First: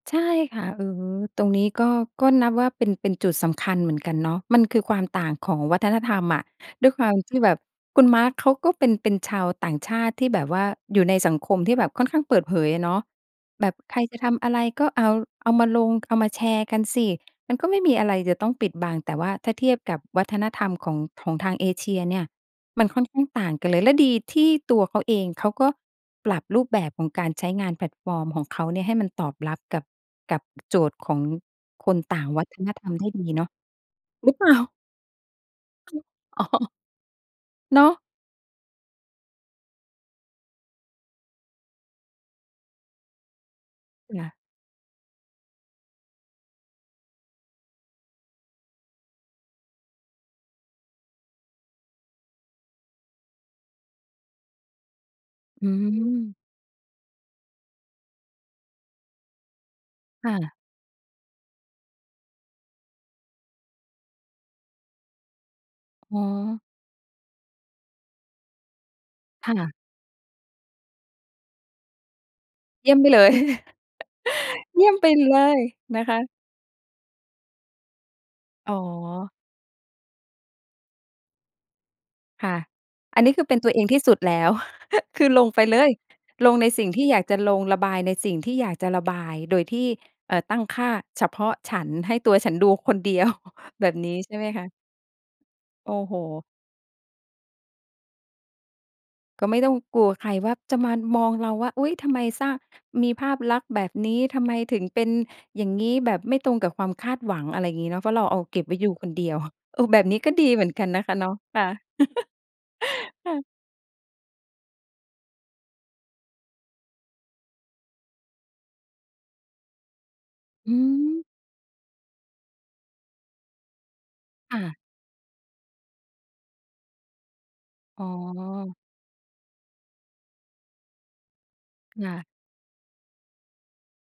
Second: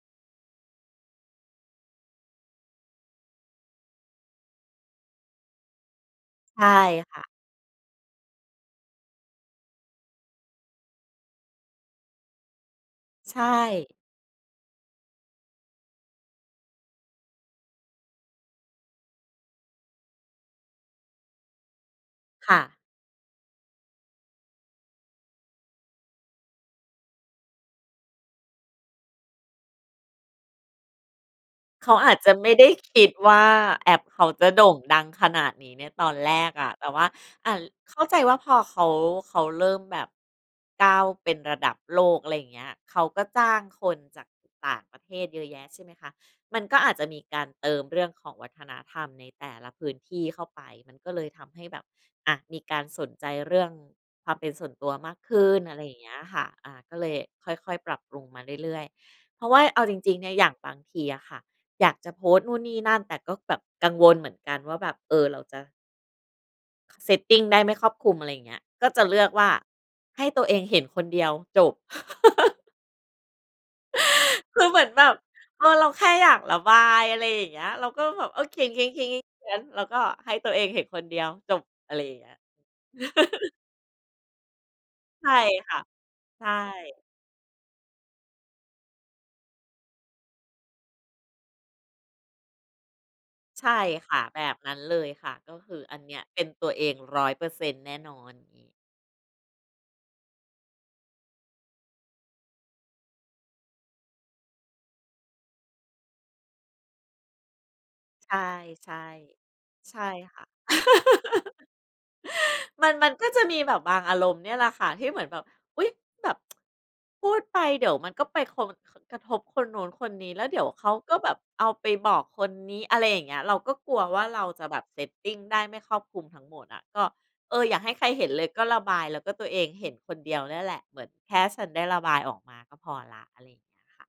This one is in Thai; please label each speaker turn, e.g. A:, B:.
A: ใช่ค่ะ เออ ตรงนี้ก็ ก็นับว่าเป็น เป็นจุดสำคัญเหมือนกันเนาะ มันคือความต่างของวัฒนธรรมอะ
B: ใช่
A: ด้วยควา
B: ค
A: ม
B: ่ะ
A: ที่แบบคุณ Mark เขาก็เป็น เป็นชาวต่างชาติ ที่แบบว่าอยู่ในสังคมที่แบบค่อนข้างเปิดเผยอะเนาะ
B: ใช
A: แบบใ
B: ่
A: ครจะทำอะไรก็เอา เอามาลง เอามาแชร์กันสิ มันก็ไม่มีอะไรจะต้องปิดบัง แต่ว่าถ้าเทียบกับวัฒนธรรมของ ของทางเอเชียเนี่ย
B: ค่ะ
A: มันค่อนข้างต่างกันเลย และดีที่ตัวเขาเอง เขาก็ปรับรูปแบบของการใช้งานแพลตฟอร์มของเขาเนี่ย ให้มันตอบรับกับ กับ โจทย์ของ
B: เข
A: ค
B: า
A: น
B: อา
A: ต
B: จ
A: ่า
B: จ
A: ง
B: ะ
A: วั
B: ไม่
A: ฒ
B: ได
A: น
B: ้
A: ธรรม
B: ค
A: ได
B: ิ
A: ้
B: ด
A: ดี
B: ว่
A: เน
B: า
A: าะ
B: แอปเขา
A: หรือเป
B: จะ
A: ล่า?
B: โด่งดังขนาดนี้ใน
A: อือ
B: ตอนแร
A: อ๋อ
B: กอะ แต่ว่า อ่า ล
A: เนาะ
B: เข้าใจว่าพอเขา เขาเริ่มแบบ ก้าวเป็นระดับโลก อะไรอย่างเงี้ย เขาก็จ้างคน
A: อือ
B: จ
A: ค
B: า
A: ่
B: ก
A: ะ
B: ต่างประเทศเยอะแยะ ใช่ไหมคะ มันก็อาจจะมีการเติมเรื่องของวัฒนธรรมในแต่ละพื้นที่เข้าไป มันก็เลยทำให้แบบ อะ มีการสนใจเรื่อง ความเป็นส่วนตัวมากขึ้น
A: อื
B: อะไรอย่างเงี้ย
A: ม
B: ค่ะ อะ ก็เลยค่อย ๆ ปรับปรุงมาเรื่อย ๆ เพราะว่าเอาจริง ๆ เน
A: ค
B: ี่
A: ่
B: ย อย่า
A: ะ
B: งบางทีอะค่ะ อยากจะโพสต์นู่นนี่นั่น แต่ก็แบบกังวลเหมือนกันว่าแบบ เออ เราจะ
A: อ๋อ
B: setting ได้ไม่ครอบคลุม อะไรอย่างเงี้ย ก็จะเลือกว่
A: ค
B: า
A: ่ะ
B: ให้ตัวเองเห็นคนเดียวจบ
A: เยี่ยมไปเลย
B: คือเห
A: เย
B: มื
A: ี่
B: อน
A: ยม
B: แ
A: ไ
B: บ
A: ป
B: บ
A: เลย
B: เออ เรา
A: น
B: แค
A: ะ
B: ่
A: ค
B: อย
A: ะ
B: ากระบาย อะไรอย่างเงี้ย เราก็แบบ เออ เขี
A: อ๋อ
B: ยน ๆ ๆ ๆ ๆ แล้วก็ให้ตัวเองเห็นคนเดียวจบ อะไรอย่างเงี้ย
A: ค่ะ อันนี้คือเป็นตัวเองที่สุดแล้ว ค
B: ใ
A: ื
B: ช
A: อ
B: ่
A: ลงไป
B: ค่
A: เล
B: ะ
A: ย
B: ใช
A: ลงในสิ่งท
B: ่
A: ี่อยากจะลง ระบายในสิ่งที่อยากจะระบาย โดยที่ เอ่อ ตั้งค่าเฉพาะฉัน "ให้ตัวฉันดูคนเดียว"
B: ใช่
A: แบบน
B: ค
A: ี้
B: ่ะ
A: ใช่
B: แบ
A: ไหม
B: บ
A: ค
B: นั
A: ะ?
B: ้นเลยค่ะ ก็คือ
A: โอ้
B: อันน
A: โฮ
B: ี้เป็นตัวเอง 100% แน่นอน อย่างงี้
A: ก็ไม่ต้องกลัวใครว่า จะมา อ มองเราว่า อุ๊ย! ทำไมสร้าง มีภาพลักษณ์แบบนี้ ทำไมถึงเป็นอย่างงี้ แบบไม่ตรงกับความคาดหวัง อะไรอย่างงี้เนาะ เพราะเรา
B: ใช
A: เอา
B: ่
A: เก็บไว้ย
B: ใ
A: ู
B: ช่
A: คนเดียว เออ
B: ใช
A: แบ
B: ่
A: บนี้ก็
B: ค่
A: ดี
B: ะ
A: เหมือนกันนะคะเนาะ ค่ะ
B: มัน มันก็
A: ค่
B: จะ
A: ะ
B: มีแบบบางอารมณ์เนี่ยแหละค่ะ ที่เหมือนแบบ อุ๊ย! แบบ พูดไปเดี๋ยวมันก็ไปโค ค กระทบคนนู้นคนนี้ แล้วเดี๋ยว
A: อื
B: เขาก็
A: ม
B: แบบเอาไปบอกคนนี้ อะไรอย่างเงี้ย เราก็กลัวว่า เรา
A: ค่
B: จะ
A: ะ
B: แบบ setting ได้ไม่ครอบคลุมทั้งหมดอะ ก็ เออ อย่าให้
A: อ
B: ใค
A: ๋
B: รเห็นเลย ก็
A: อ
B: ระบายแล้วก็ตัวเองเห็นคนเดียวเนี่ยแหละ เหมือน "แค่ฉันได้ระ
A: ค
B: บ
A: ่
B: าย
A: ะ
B: ออกมาก็พอแล้ว" อะไรอย่างเงี้ยค่ะ